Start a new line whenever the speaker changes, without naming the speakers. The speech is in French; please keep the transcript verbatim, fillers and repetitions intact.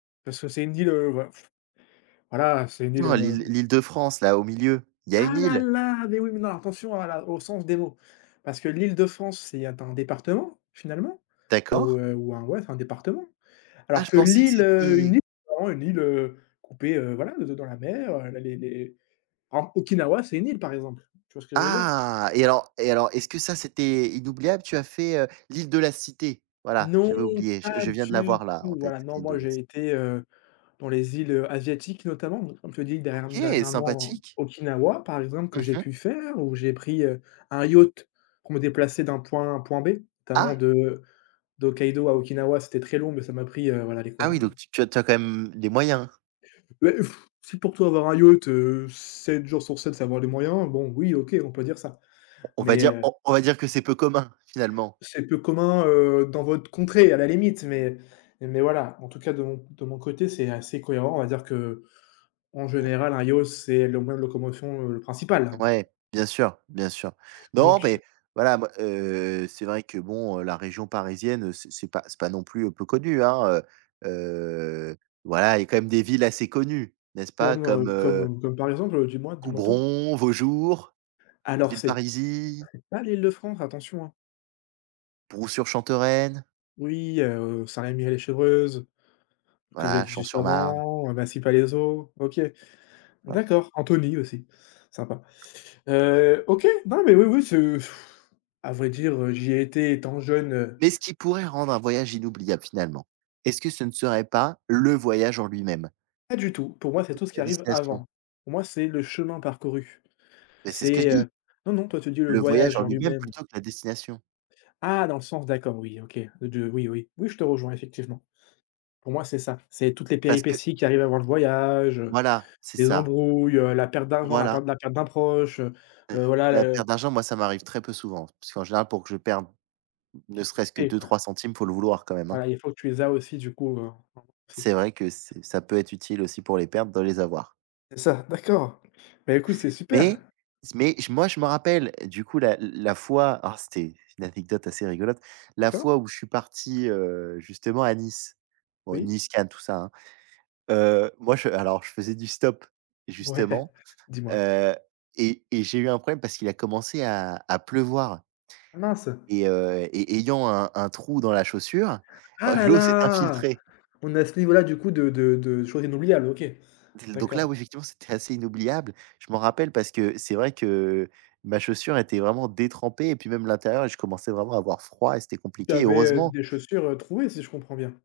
Parce que c'est une d île ouais. Voilà, c'est une île,
[unintelligible]
heu
L'île l'Île-de-France, là au milieu, il y a une
Ah là
île.
là, mais oui, mais non, attention à la au sens des mots parce que l'Île-de-France, c'est un département finalement, ou,
D'accord.
heu, ou un ouais un département,
Ah,
alors
je
que
pensais que
l'Île, heu, une
c'était
île, heu, c'est vraiment une île, heu, coupée voilà de dans la mer, les les en Okinawa c'est une île, par exemple, tu vois ce que je veux dire?
Ah et alors et alors, est-ce que ça c'était inoubliable? Tu as fait l'Île de la Cité. Voilà,
Non
j'avais oublié. Je
pas
je viens de
du
l'avoir là,
tout,
en tête,
voilà, non
l'Île de
moi
la ci
j'ai été, heu, dans les îles, heu, asiatiques, notamment n comme tu dis dern
OK,
dernièrement,
Sympathique.
Okinawa, par exemple, que
Mmh
j'ai
mh.
pu faire où j'ai pris, heu, un yacht pour me déplacer d'un point A, à un point B, notamment
Ah!
de de Hokkaido à Okinawa, c'était très long, mais ça m'a pris, voilà, allez
Ah
quoi?
oui, donc tu tu as quand même les moyens.
Heu, si pour toi avoir un yacht, heu, sept jours sur sept, c'est avoir les moyens, bon oui, OK on peut dire ça,
On va
mais,
dire
heu
on on va dire que c'est peu commun, finalement.
C'est peu commun, heu, dans votre contrée à la limite, mais mais voilà, en tout cas de mon de mon côté, c'est assez cohérent, on va dire qu'en général
[unintelligible]
un yacht c'est le moyen de locomotion principal.
Ouais, bien sûr, bien sûr. Non,
Donc
beh, voilà moi, heu, c'est vrai que, bon, heu, la région parisienne, c c'est pas non plus peu connu, hein, heu, voilà, il y a quand même des villes assez connues, n'est-ce pas?
Comme,
Comme,
heu,
heu
comme comme par exemple, dis-moi dis-moi tout.
Coubron, Vaujours,
Alors c'est
Villeparisis
c'est pas l'Île-de-France, attention, hein.
Brou-Sur-Chantereine
Oui, heu, Saint-Rémy-lès-Chevreuse, comme je l'ai
voilà,
dit juste
Champ-Sur-Marne.
avant, Massy-Palaiseau, heu, OK.
[unintelligible]
D'accord, Anthony aussi, sympa.
[unintelligible]
Heu, OK, non mais, oui oui c'est à vrai dire, j'y ai été étant jeune, heu
Mais ce qui pourrait rendre un voyage inoubliable, finalement, est-ce que ce ne serait pas le voyage en lui-même?
Pas du tout, pour moi c'est
[unintelligible] que
tout ce qui
la
arrive
destination.
avant. Pour moi c'est le chemin parcouru.
Mais c'est ce que je
C'est,
dis
heu, non, non, toi tu dis le
le voyage
voyage
en
en
lui-même
lui-même.
plutôt que la destination.
Ah, dans le sens, d'accord. Oui, OK, de oui, oui, oui je te rejoins effectivement. Pour moi c'est ça, c'est toutes les
Parce que
péripéties qui arrivent avant le voyage, heu,
Voilà, c'est
les
ça.
embrouilles, la perte d'argent, la perte
Voilà.
de la perte d'un proche, heu,
Heu heu,
voilà
la
le
perte d'argent, moi, ça m'arrive très peu souvent, puisqu'en général, pour que je perde ne
[unintelligible]
serait-ce que
Et quoi?
deux-trois centimes, faut le vouloir quand même, hein.
Voilà, il faut que tu les as aussi du coup, heu, en si
C'est vrai que c ça peut être utile aussi pour les perdre, de les avoir.
C'est ça. D'accord, bah, écoute c'est super!
Mais, c mais moi, je me rappelle, du coup l la la fois oh, c'était une anecdote assez rigolote. La
D'accord.
fois où je suis parti, heu, justement à Nice. Bon
Oui.
Nice, Cannes, tout ça, hein. Heu, moi je alors je faisais du stop,
Ouais,
justement.
dis-moi.
Heu et et j'ai eu un problème, parce qu'il a commencé à à pleuvoir, heu
Ah mince.
et heu et et ayant un un trou dans la chaussure,
Ah la
l'eau s'est
la,
infiltrée
on est à ce niveau-là du coup de de de chose inoubliable? OK.
del donc là, oui,
D'accord.
c'était assez inoubliable. Je m'en rappelle parce que c'est vrai que, ma chaussure était vraiment détrempée et puis même l'intérieur, je commençais vraiment à avoir froid et c'était
Tu
compliqué.
avais
Heureusement
des chaussures trouées, si je comprends bien?